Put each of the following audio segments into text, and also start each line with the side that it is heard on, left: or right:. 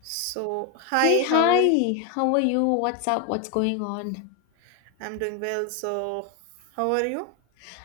right: So,
left: Hey,
right: hi, how are you?
left: hi, how are you? What's up? What's going on?
right: I'm doing well. So, how are you?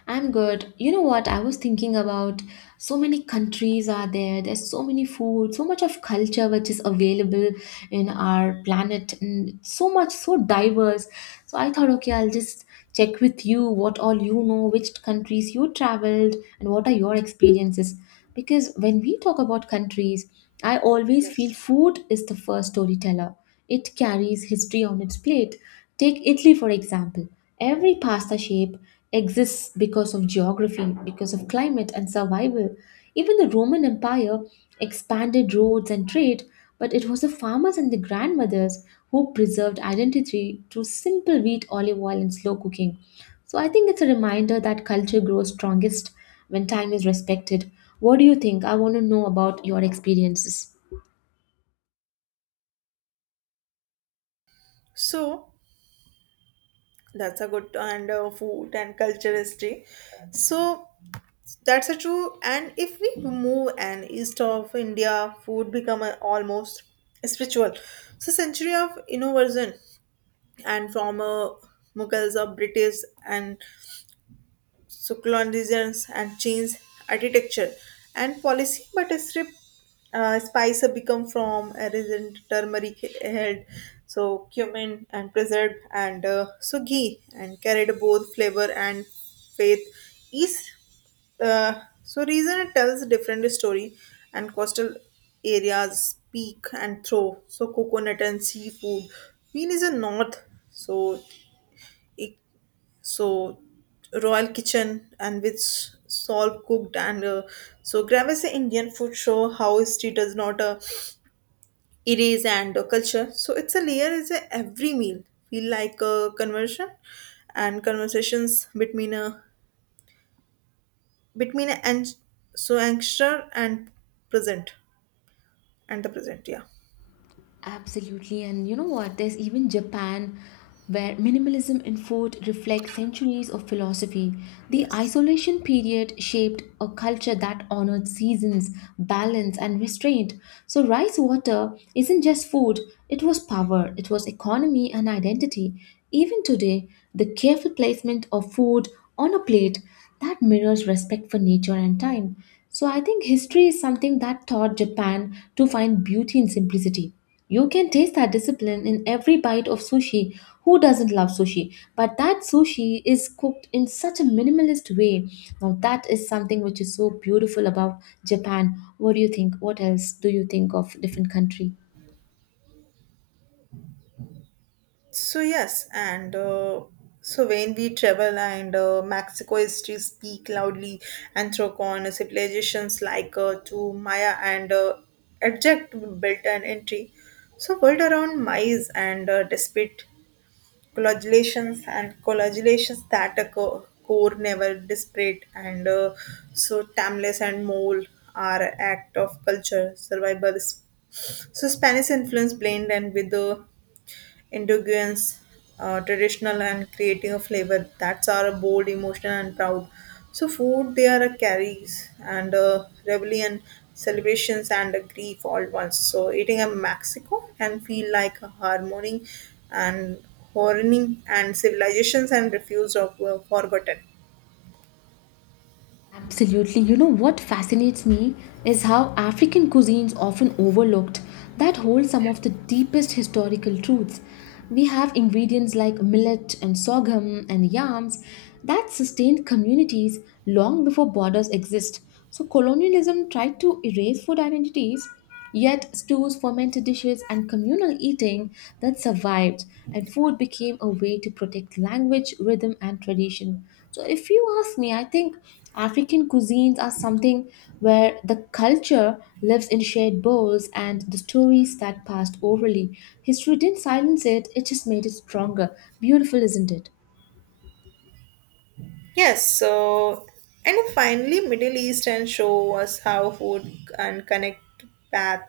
left: I'm good. You know what? I was thinking about so many countries are there, there's so many food, so much of culture which is available in our planet, and so much, so diverse. So I thought, okay, I'll just check with you what all you know, which countries you traveled, and what are your experiences. Because when we talk about countries, I always feel
right: Yes.
left: food is the first storyteller. It carries history on its plate. Take Italy, for example. Every pasta shape exists because of geography, because of climate and survival. Even the Roman Empire expanded roads and trade, but it was the farmers and the grandmothers who preserved identity through simple wheat, olive oil, and slow cooking. So I think it's a reminder that culture grows strongest when time is respected. What do you think? I want to know about your experiences.
right: So, that's a good and food and culture history. So, that's a true. And if we move and east of India, food become a, almost spiritual. So, century of innovation and from Mughals or British and secularism and change architecture and policy, but a strip spice have become from a resin, turmeric held, so cumin and preserved and so ghee and carried both flavor and faith east. uh, so reason it tells different story and coastal areas peak and throw so coconut and seafood Queen is a north so it so royal kitchen and which solve cooked and so gravis indian food show how history does not erase and culture so it's a layer is a every meal feel like a conversion and conversations between a and so anxious and present and the present, yeah.
left: Absolutely, and you know what? There's even Japan, where minimalism in food reflects centuries of philosophy. The
right: Yes.
left: isolation period shaped a culture that honored seasons, balance, and restraint. So, rice water isn't just food, it was power, it was economy, and identity. Even today, the careful placement of food on a plate that mirrors respect for nature and time. So, I think history is something that taught Japan to find beauty in simplicity. You can taste that discipline in every bite of sushi. Who doesn't love sushi? But that sushi is cooked in such a minimalist way. Now, that is something which is so beautiful about Japan. What do you think? What else do you think of different country?
right: So yes, and so when we travel and Mexico history speak loudly, Anthrocon civilizations like to Maya and abject built an entry. So world around Mayas and despite congratulations that a core never disparate and so timeless and mole are act of culture survival. So Spanish influence blend and with the indigenous, traditional, and creating a flavor that's our bold, emotional, and proud. So food they are a carries and a rebellion, celebrations and a grief all once. So eating a Mexico can feel like a harmony and horny and civilizations and refuse of were forgotten.
left: Absolutely. You know what fascinates me is how African cuisines often overlooked that hold some of the deepest historical truths. We have ingredients like millet and sorghum and yams that sustained communities long before borders exist. So colonialism tried to erase food identities, yet stews, fermented dishes, and communal eating that survived, and food became a way to protect language, rhythm, and tradition. So, if you ask me, I think African cuisines are something where the culture lives in shared bowls and the stories that passed orally. History didn't silence it, it just made it stronger. Beautiful, isn't it?
right: Yes, so and finally, Middle East and show us how food and connect path,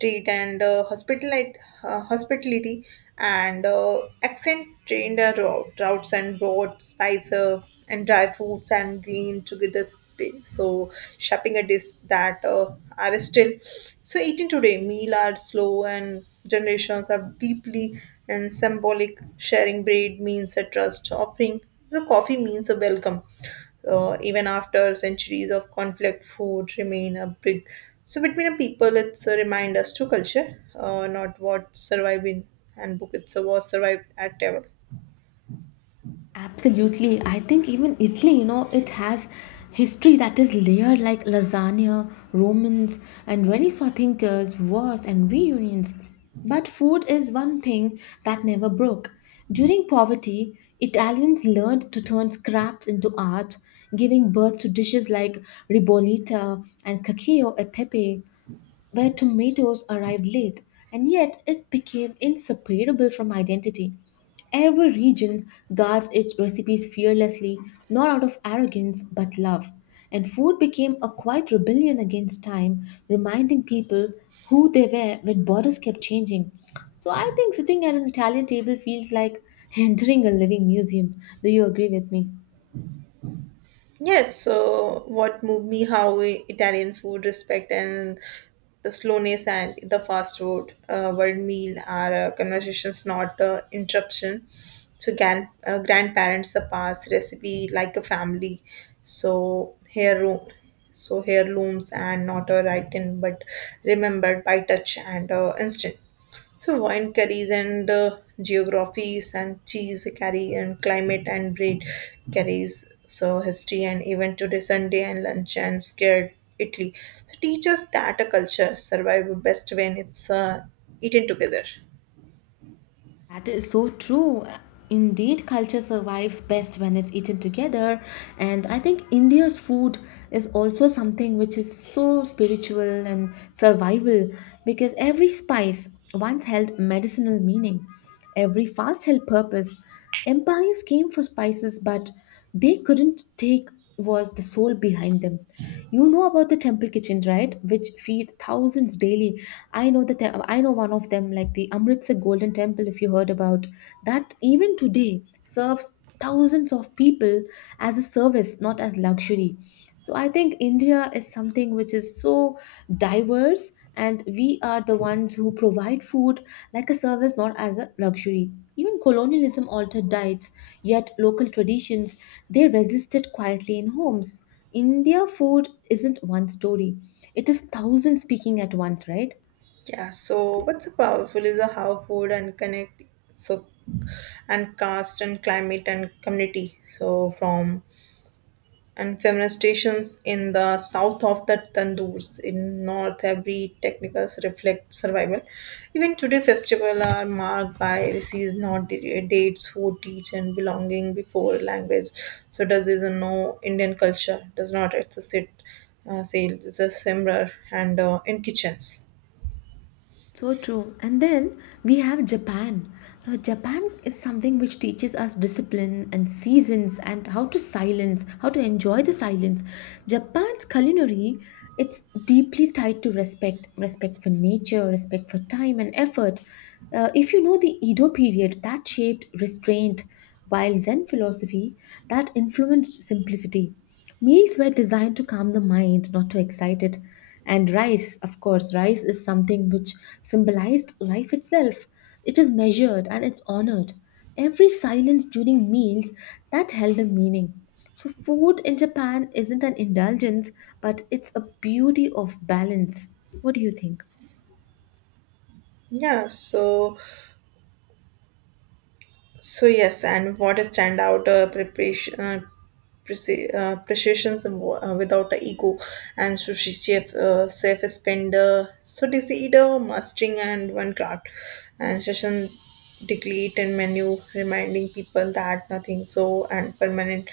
right: treat and hospitality and accent trained our routes and broad spice and dry fruits and green together. So shopping a dish that are still so eating today. Meal are slow and generations are deeply and symbolic. Sharing bread means a trust offering so coffee means a welcome. Even after centuries of conflict, food remain a big. So between a people, it's a remind us to culture, not what survived in handbook. It's a was survived at table.
left: Absolutely. I think even Italy, you know, it has history that is layered like lasagna, Romans, and Renaissance thinkers, wars, and reunions. But food is one thing that never broke. During poverty, Italians learned to turn scraps into art, giving birth to dishes like ribollita and cacio e pepe where tomatoes arrived late, and yet it became inseparable from identity. Every region guards its recipes fearlessly, not out of arrogance but love. And food became a quiet rebellion against time, reminding people who they were when borders kept changing. So I think sitting at an Italian table feels like entering a living museum. Do you agree with me?
right: Yes, so what moved me how Italian food respect and the slowness and the fast food world meal are conversations, not interruption. So grandparents pass recipe like a family. So hair looms and not a written but remembered by touch and instant. So wine carries and geographies and cheese carry and climate and breed carries so history and even today Sunday and lunch and scared Italy. So teach us that a culture survive best when it's eaten together.
left: That is so true. Indeed, culture survives best when it's eaten together. And I think India's food is also something which is so spiritual and survival because every spice once held medicinal meaning, every fast held purpose. Empires came for spices, but they couldn't take was the soul behind them. You know about the temple kitchens, right? Which feed thousands daily. I know one of them, like the Amritsar Golden Temple, if you heard about that. Even today, serves thousands of people as a service, not as luxury. So I think India is something which is so diverse, and we are the ones who provide food like a service, not as a luxury. Even colonialism altered diets, yet local traditions they resisted quietly in homes. India food isn't one story. It is thousand speaking at once, right?
right: Yeah. So what's so powerful is how food and connect so and caste and climate and community. So from and feminist stations in the south of the tandoors in north every technicals reflect survival even today festivals are marked by disease not dates food teach and belonging before language so does is a no indian culture does not exist sales is a similar and in kitchens,
left: So true. And then we have Japan. Now, Japan is something which teaches us discipline and seasons and how to silence, how to enjoy the silence. Japan's culinary, it's deeply tied to respect, respect for nature, respect for time and effort. If you know the Edo period, that shaped restraint, while Zen philosophy, that influenced simplicity. Meals were designed to calm the mind, not to excite it. And rice, of course, rice is something which symbolized life itself. It is measured and it's honored. Every silence during meals that held a meaning. So, food in Japan isn't an indulgence, but it's a beauty of balance. What do you think?
right: yeah. so So yes, and what a standout precisions without a ego, and chef spender, so dizzy eater, mastering and one craft, and session degree and menu, reminding people that nothing so and permanent.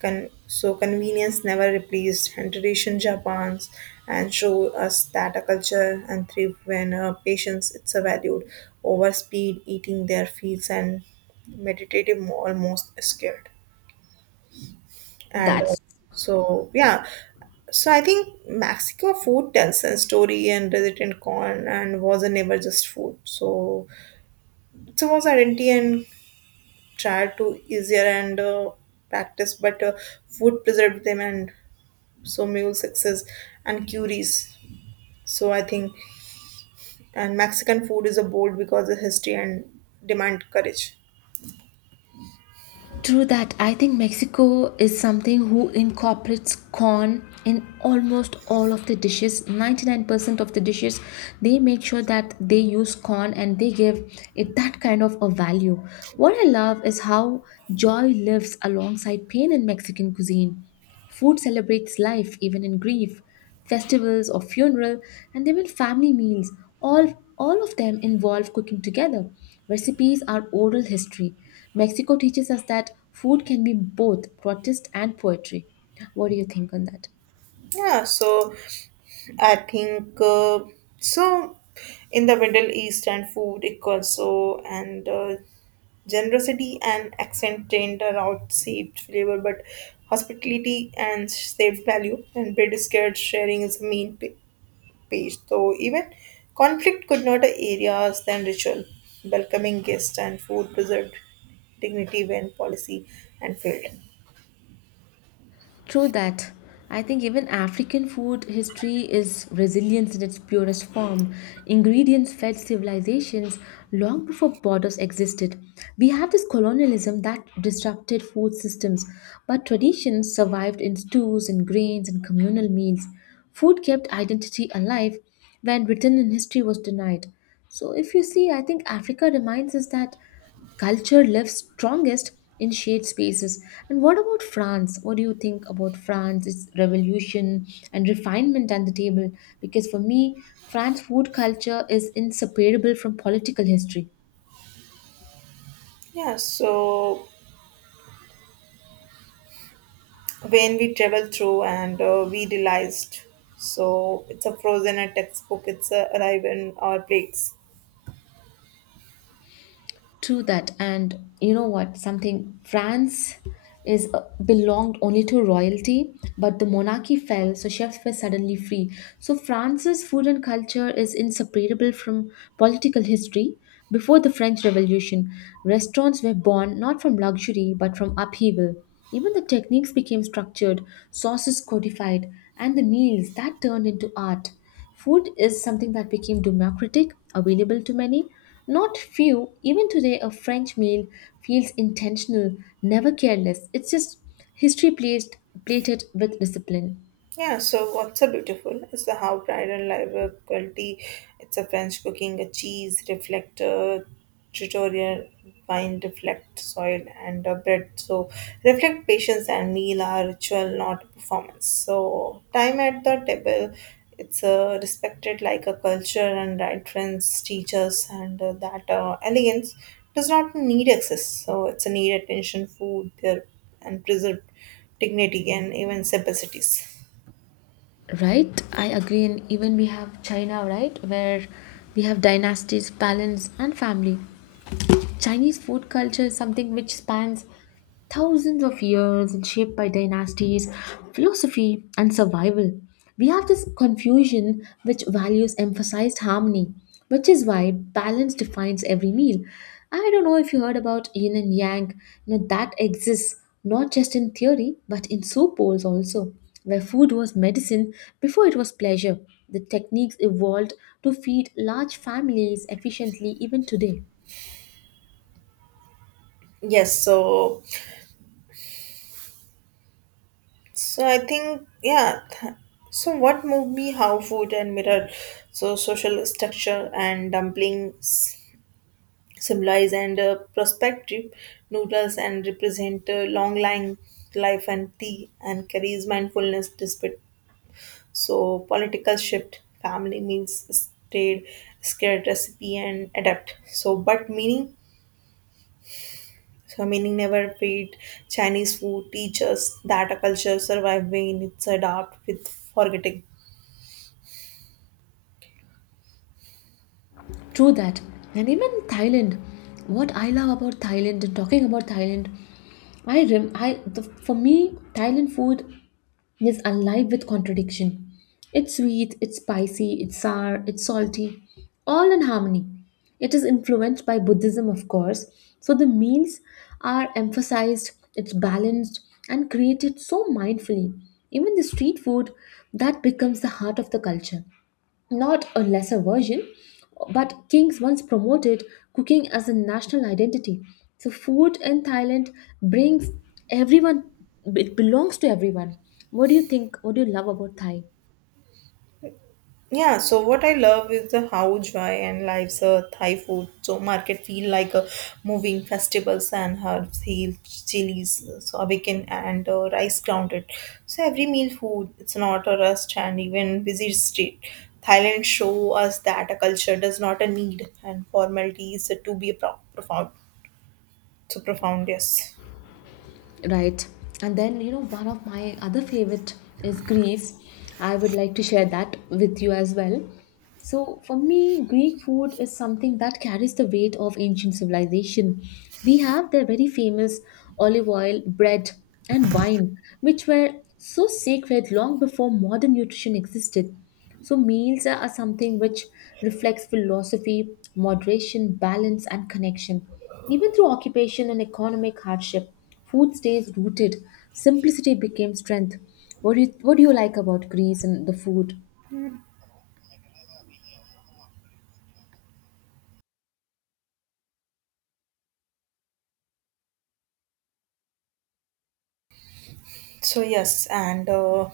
right: So convenience never replaced and tradition Japan's and show us that a culture and thrift when patience it's a valued over speed eating their fields and meditative almost scared and so yeah. So I think mexico food tells a story and resident corn and was a never just food so it was identity and tried to easier and practice but food preserved them and so mule success and curies so I think and mexican food is a bold because of history and demand courage.
left: True that. I think Mexico is something who incorporates corn in almost all of the dishes. 99% of the dishes, they make sure that they use corn and they give it that kind of a value. What I love is how joy lives alongside pain in Mexican cuisine. Food celebrates life even in grief, festivals or funeral, and even family meals. All of them involve cooking together. Recipes are oral history. Mexico teaches us that food can be both protest and poetry. What do you think on that?
right: Yeah, so I think so. In the Middle East and food, it also and generosity and accent trained around saved flavor, but hospitality and saved value and bread is scared sharing is the main page. So even conflict could not areas than ritual, welcoming guests and food preserved dignity when policy and failed.
left: True that. I think even African food history is resilience in its purest form. Ingredients fed civilizations long before borders existed. We have this colonialism that disrupted food systems, but traditions survived in stews and grains and communal meals. Food kept identity alive when written in history was denied. So, if you see, I think Africa reminds us that culture lives strongest in shared spaces. And what about France? What do you think about France, its revolution and refinement at the table? Because for me, France food culture is inseparable from political history.
right: Yeah, so when we travel through and we realized so it's a frozen a textbook it's a arrive in our plates.
left: True that, and you know what? Something France is belonged only to royalty, but the monarchy fell, so chefs were suddenly free. So France's food and culture is inseparable from political history. Before the French Revolution, restaurants were born not from luxury but from upheaval. Even the techniques became structured, sauces codified, and the meals that turned into art. Food is something that became democratic, available to many, not few. Even today, a French meal feels intentional, never careless. It's just history placed, plated with discipline.
right: Yeah, so what's so beautiful is the how pride and liability. It's a French cooking, a cheese reflector, tutorial wine reflect soil and a bread. So reflect patience and meal are ritual, not performance. So time at the table, it's respected like a culture and right friends, teachers, and that elegance does not need access. So it's a need attention, food, there and preserved dignity and even simplicities.
left: Right, I agree. And even we have China, right, where we have dynasties, balance, and family. Chinese food culture is something which spans thousands of years and shaped by dynasties, philosophy, and survival. We have this confusion which values emphasized harmony, which is why balance defines every meal. I don't know if you heard about yin and yang, you know, that exists not just in theory but in soup bowls also, where food was medicine before it was pleasure. The techniques evolved to feed large families efficiently even today.
right: Yes, so I think, so what moved me how food and mirror, so social structure and dumplings symbolize and prospective noodles and represent long line life and tea and carries mindfulness despite so political shift family means stayed scared recipe and adapt, so but meaning never wait. Chinese food teaches that a culture survive when it's adapt with forgetting.
left: True that. And even Thailand, what I love about Thailand and talking about Thailand, I rem I the, for me Thailand food is alive with contradiction. It's sweet, it's spicy, it's sour, it's salty, all in harmony. It is influenced by Buddhism, of course, so the meals are emphasized, it's balanced and created so mindfully. Even the street food that becomes the heart of the culture not a lesser version, but kings once promoted cooking as a national identity. So food in Thailand brings everyone, it belongs to everyone. What do you think? What do you love about Thai?
right: Yeah, so what I love is the how joy and lives a Thai food. So market feel like a moving festivals and herbs, heels, chilies, so awaken and rice grounded. So every meal food, it's not a rust and even busy street. Thailand show us that a culture does not a need and formalities to be profound. So profound, yes.
left: Right, and then you know one of my other favorite is Greece. I would like to share that with you as well. So for me Greek food is something that carries the weight of ancient civilization. We have their very famous olive oil, bread, and wine which were so sacred long before modern nutrition existed. So meals are something which reflects philosophy, moderation, balance, and connection, even through occupation and economic hardship. Food stays rooted. Simplicity became strength. What do you like about Greece and the food?
right: So yes, and uh,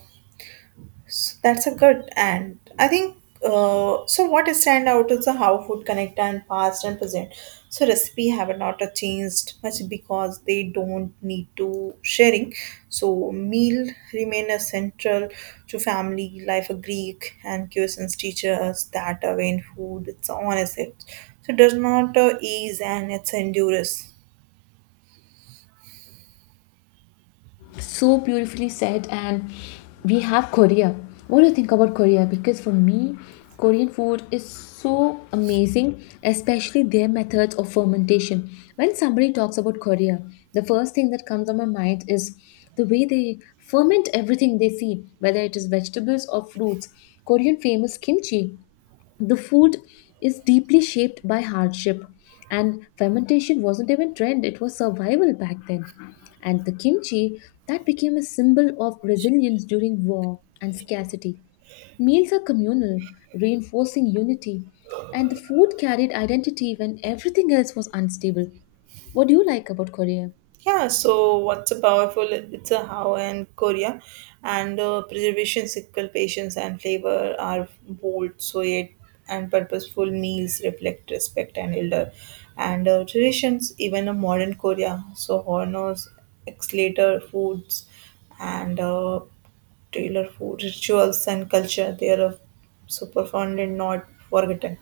right: s- that's a good and I think What is stand out is the how food connect and past and present. So recipe have not changed much because they don't need to sharing. So meal remain essential to family life. A Greek and cuisines teaches us that when food it's honest, it so does not ease and it's endures.
left: So beautifully said. And we have Korea. What do you think about Korea? Because for me, Korean food is so amazing, especially their methods of fermentation. When somebody talks about Korea, the first thing that comes on my mind is the way they ferment everything they see, whether it is vegetables or fruits. Korean famous kimchi. The food is deeply shaped by hardship, and fermentation wasn't even trend, it was survival back then. And the kimchi that became a symbol of resilience during war and scarcity. Meals are communal, reinforcing unity, and the food carried identity when everything else was unstable. What do you like about Korea?
right: Yeah, so what's a powerful? It's a how and Korea, and preservation cycle patience and flavor are bold, so yet and purposeful meals reflect respect and elder, and traditions. Even a modern Korea, so honors, exclator foods, and tailor food rituals and culture. They are so profound and not forgotten.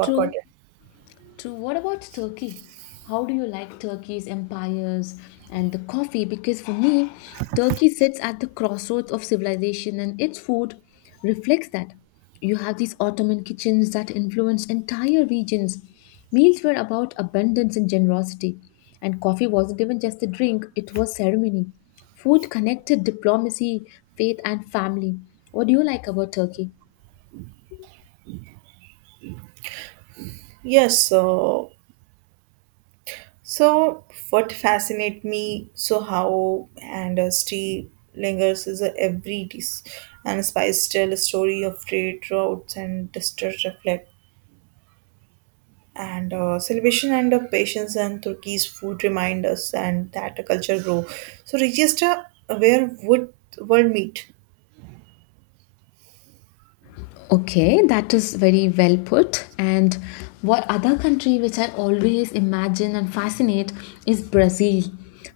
left: True. True. What about Turkey? How do you like Turkey's empires and the coffee? Because for me, Turkey sits at the crossroads of civilization and its food reflects that. You have these Ottoman kitchens that influenced entire regions. Meals were about abundance and generosity. And coffee wasn't even just a drink, it was ceremony. Food connected diplomacy, faith, and family. What do you like about Turkey?
right: Yes, so so, what fascinates me so how and still lingers is a every dish and spice tell a story of trade routes and distress reflect and celebration and patience and Turkey's food remind us and that a culture grow. So register where would world meet.
left: Okay, that is very well put. And what other country which I always imagine and fascinate is Brazil.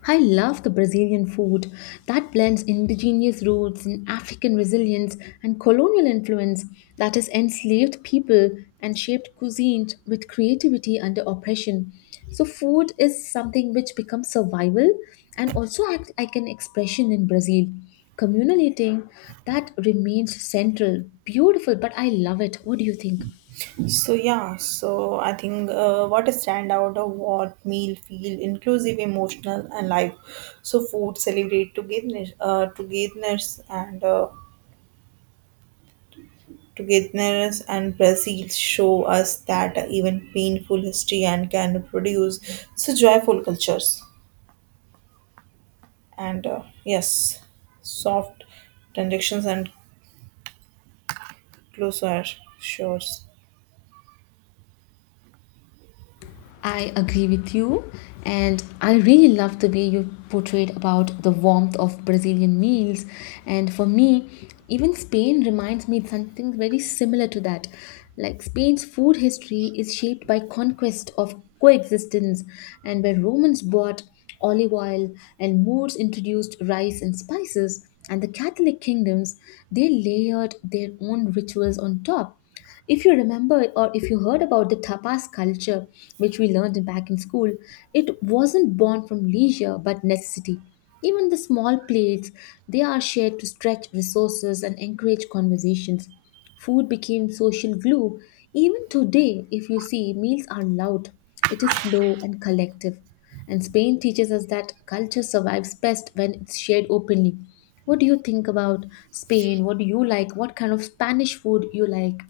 left: I love the Brazilian food that blends indigenous roots and African resilience and colonial influence that has enslaved people and shaped cuisine with creativity under oppression. So food is something which becomes survival and also act like an expression in Brazil, communal eating that remains central. Beautiful, but I love it. What do you think?
right: So yeah, so I think what a standout of what meal feel inclusive, emotional, and life. So food celebrate togetherness, togetherness, and Brazil show us that even painful history and can produce so joyful cultures. And yes, soft transactions and closer shores.
left: I agree with you, and I really love the way you portrayed about the warmth of Brazilian meals. And for me, even Spain reminds me something very similar to that. Like Spain's food history is shaped by conquest of coexistence, and where Romans brought olive oil and Moors introduced rice and spices, and the Catholic kingdoms, they layered their own rituals on top. If you remember or if you heard about the tapas culture, which we learned back in school, it wasn't born from leisure but necessity. Even the small plates, they are shared to stretch resources and encourage conversations. Food became social glue. Even today, if you see, meals are loud, it is slow and collective. And Spain teaches us that culture survives best when it's shared openly. What do you think about Spain? What do you like? What kind of Spanish food you like?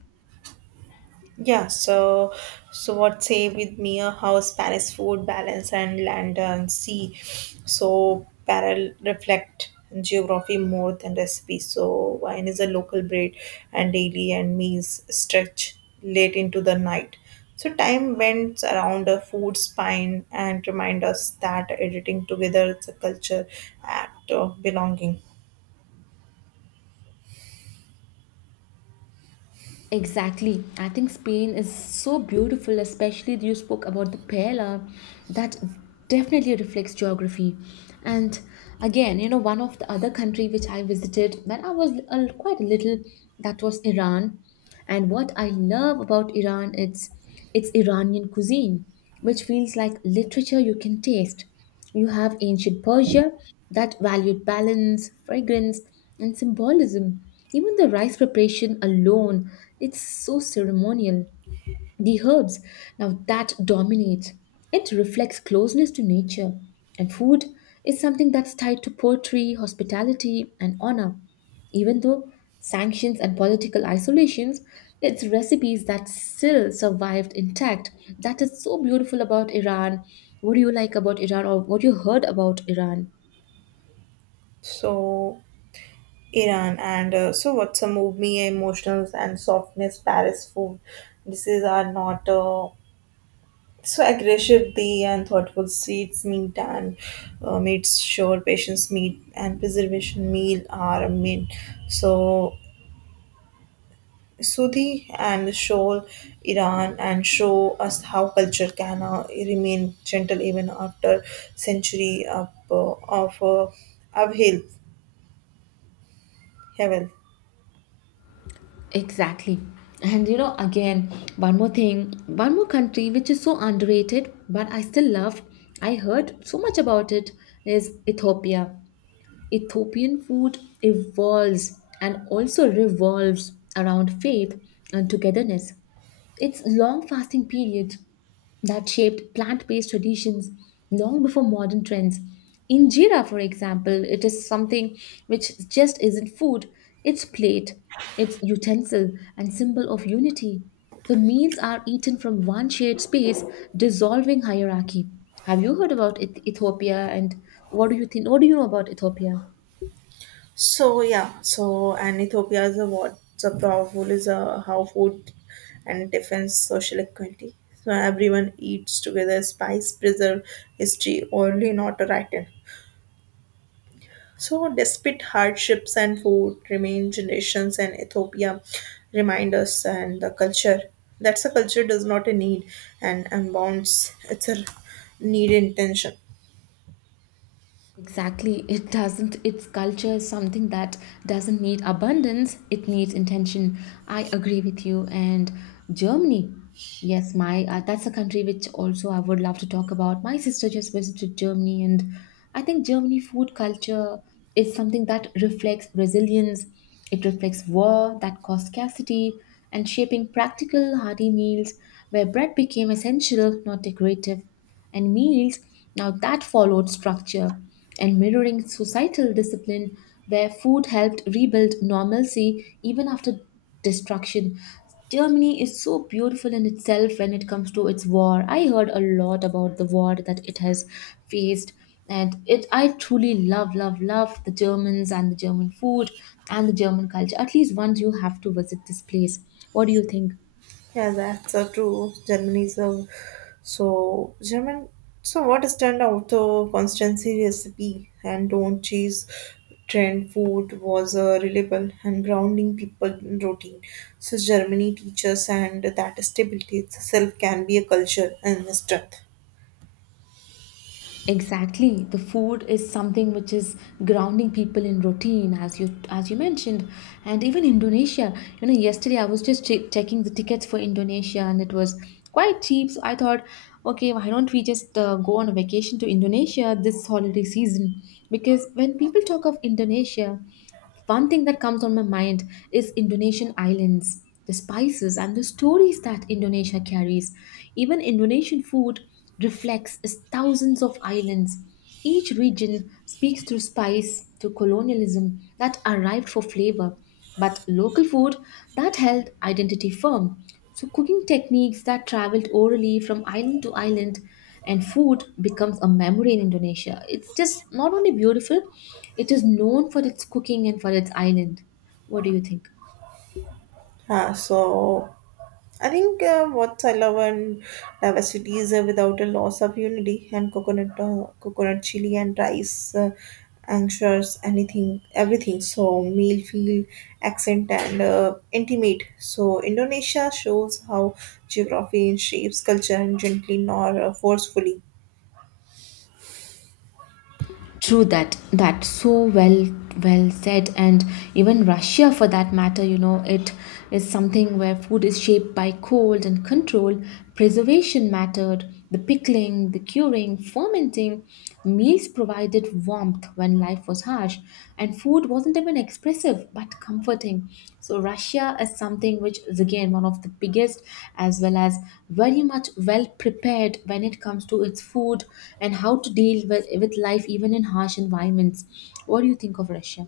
right: Yeah, so what say with me how Spanish food balance and land and sea so parallel reflect geography more than recipe. So wine is a local breed and daily and meals stretch late into the night. So time bends around a food spine and remind us that editing together is a culture act of belonging.
left: Exactly. I think Spain is so beautiful, especially you spoke about the paella. That definitely reflects geography. And again, you know, one of the other country which I visited when I was quite a little, that was Iran. And what I love about Iran, it's Iranian cuisine, which feels like literature you can taste. You have ancient Persia that valued balance, fragrance, and symbolism. Even the rice preparation alone, it's so ceremonial. The herbs, now that dominates. It reflects closeness to nature. And food is something that's tied to poetry, hospitality, and honor. Even though sanctions and political isolations, it's recipes that still survived intact. That is so beautiful about Iran. What do you like about Iran, or what you heard about Iran?
right: So Iran and so what's a move me emotions and softness Paris food this is are not so aggressive they and thoughtful seeds meat and meats sure patience meat and preservation meal are a meat so Sudhi and Shoal Iran and show us how culture can remain gentle even after century of, uphill. Hevel.
left: Exactly. And you know, again, one more thing, one more country which is so underrated, but I still love, I heard so much about it, is Ethiopia. Ethiopian food evolves and also revolves around faith and togetherness. It's long fasting periods that shaped plant based traditions long before modern trends. Injera, for example, it is something which just isn't food, it's plate, it's utensil, and symbol of unity. So meals are eaten from one shared space, dissolving hierarchy. Have you heard about Ethiopia, and what do you think? What do you know about Ethiopia?
right: So yeah, so and Ethiopia is a what's a powerful is a how food and defense social equality. So everyone eats together, spice, preserve, history, only not a writing. So despite hardships and food, remain generations and Ethiopia remind us and the culture. That's a culture does not a need and unbounds. It's a need intention.
left: Exactly. It doesn't, its culture is something that doesn't need abundance, it needs intention. I agree with you. And Germany, yes, my that's a country which also I would love to talk about. My sister just visited Germany, and I think Germany food culture is something that reflects resilience, it reflects war that caused scarcity, and shaping practical, hearty meals where bread became essential, not decorative and meals. Now, that followed structure and mirroring societal discipline, where food helped rebuild normalcy even after destruction. Germany is so beautiful in itself when it comes to its war. I heard a lot about the war that it has faced, and it I truly love, love, love the Germans and the German food and the German culture. At least once you have to visit this place. What do you think?
right: Yeah, that's true. Germany is a so German. So what stand out the constancy recipe and don't cheese trend food was reliable and grounding people in routine. So Germany teaches and that stability itself can be a culture and a strength.
left: Exactly. The food is something which is grounding people in routine, as you mentioned, and even Indonesia. You know, yesterday I was just checking the tickets for Indonesia, and it was quite cheap. So I thought, okay, why don't we just go on a vacation to Indonesia this holiday season? Because when people talk of Indonesia, one thing that comes on my mind is Indonesian islands, the spices and the stories that Indonesia carries. Even Indonesian food reflects its thousands of islands. Each region speaks through spice to colonialism that arrived for flavor, but local food that held identity firm. So, cooking techniques that traveled orally from island to island and food becomes a memory in Indonesia. It's just not only beautiful, it is known for its cooking and for its island. What do you think?
right: So I think what I love and diversity is without a loss of unity and coconut chili and rice, anxious, anything, everything. So meal, feel, accent and intimate. So Indonesia shows how geography shapes culture and gently nor forcefully.
left: True that, that so well said, and even Russia for that matter, you know, it is something where food is shaped by cold and control, preservation mattered, the pickling, the curing, fermenting. Meals provided warmth when life was harsh, and food wasn't even expressive but comforting. So, Russia is something which is again one of the biggest, as well as very much well prepared when it comes to its food and how to deal with life even in harsh environments. What do you think of Russia?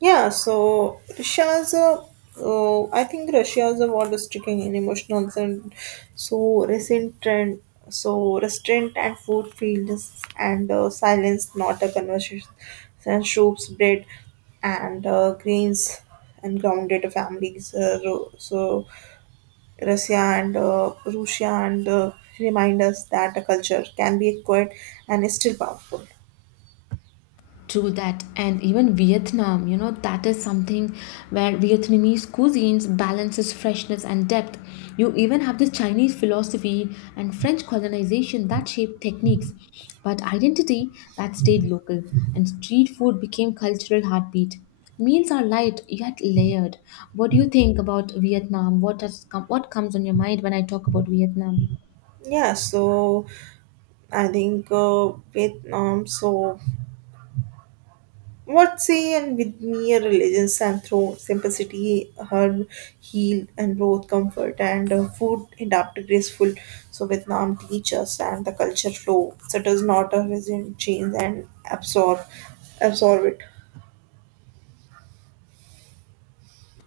right: Yeah, so Russia's a, I think Russia's a war stricken in emotions and so recent trend, so restraint and food fields and silence, not a conversation, and soups, bread, and grains and grounded families. So Russia Russia and remind us that a culture can be quiet and is still powerful.
left: True that, and even Vietnam, you know, that is something where Vietnamese cuisines balances freshness and depth. You even have this Chinese philosophy and French colonization that shaped techniques, but identity that stayed local, and street food became cultural heartbeat. Meals are light yet layered. What do you think about Vietnam? What comes on your mind when I talk about Vietnam?
right: Yeah, so I think Vietnam. So, what say and with mere religions and through simplicity, her healed and both comfort and food adapted graceful. So, Vietnam teaches and the culture flow. So, it does not a resident change and absorb it.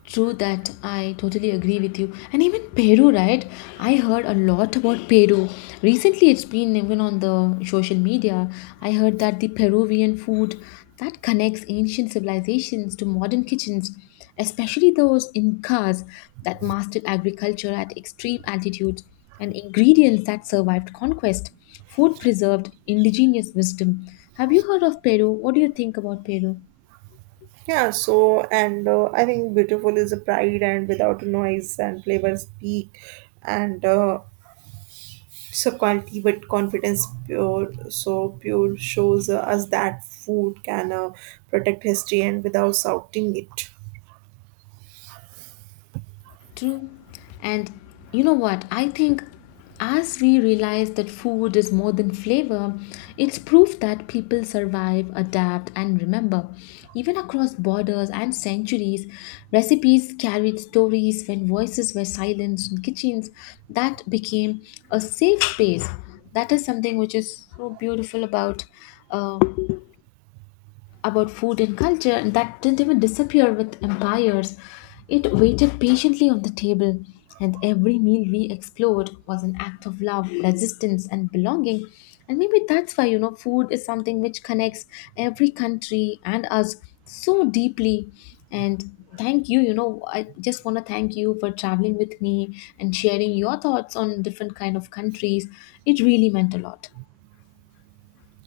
left: True that. I totally agree with you. And even Peru, right? I heard a lot about Peru. Recently, it's been even on the social media. I heard that the Peruvian food that connects ancient civilizations to modern kitchens, especially those Incas that mastered agriculture at extreme altitudes and ingredients that survived conquest. Food preserved indigenous wisdom. Have you heard of Peru? What do you think about Peru?
right: Yeah, so and I think beautiful is a pride and without noise and flavors speak and so quality but confidence pure so pure shows us that food can protect history and without shouting it.
left: True. And you know what? I think as we realize that food is more than flavor, it's proof that people survive, adapt, and remember. Even across borders and centuries, recipes carried stories when voices were silenced in kitchens. That became a safe space. That is something which is so beautiful uh, about food and culture, and that didn't even disappear with empires. It waited patiently on the table, and every meal we explored was an act of love, resistance, and belonging. And maybe that's why, you know, food is something which connects every country and us so deeply. And thank you, you know, I just want to thank you for traveling with me and sharing your thoughts on different kind of countries. It really meant a lot.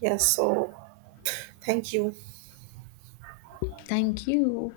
right: Yes, so thank you.
left: Thank you.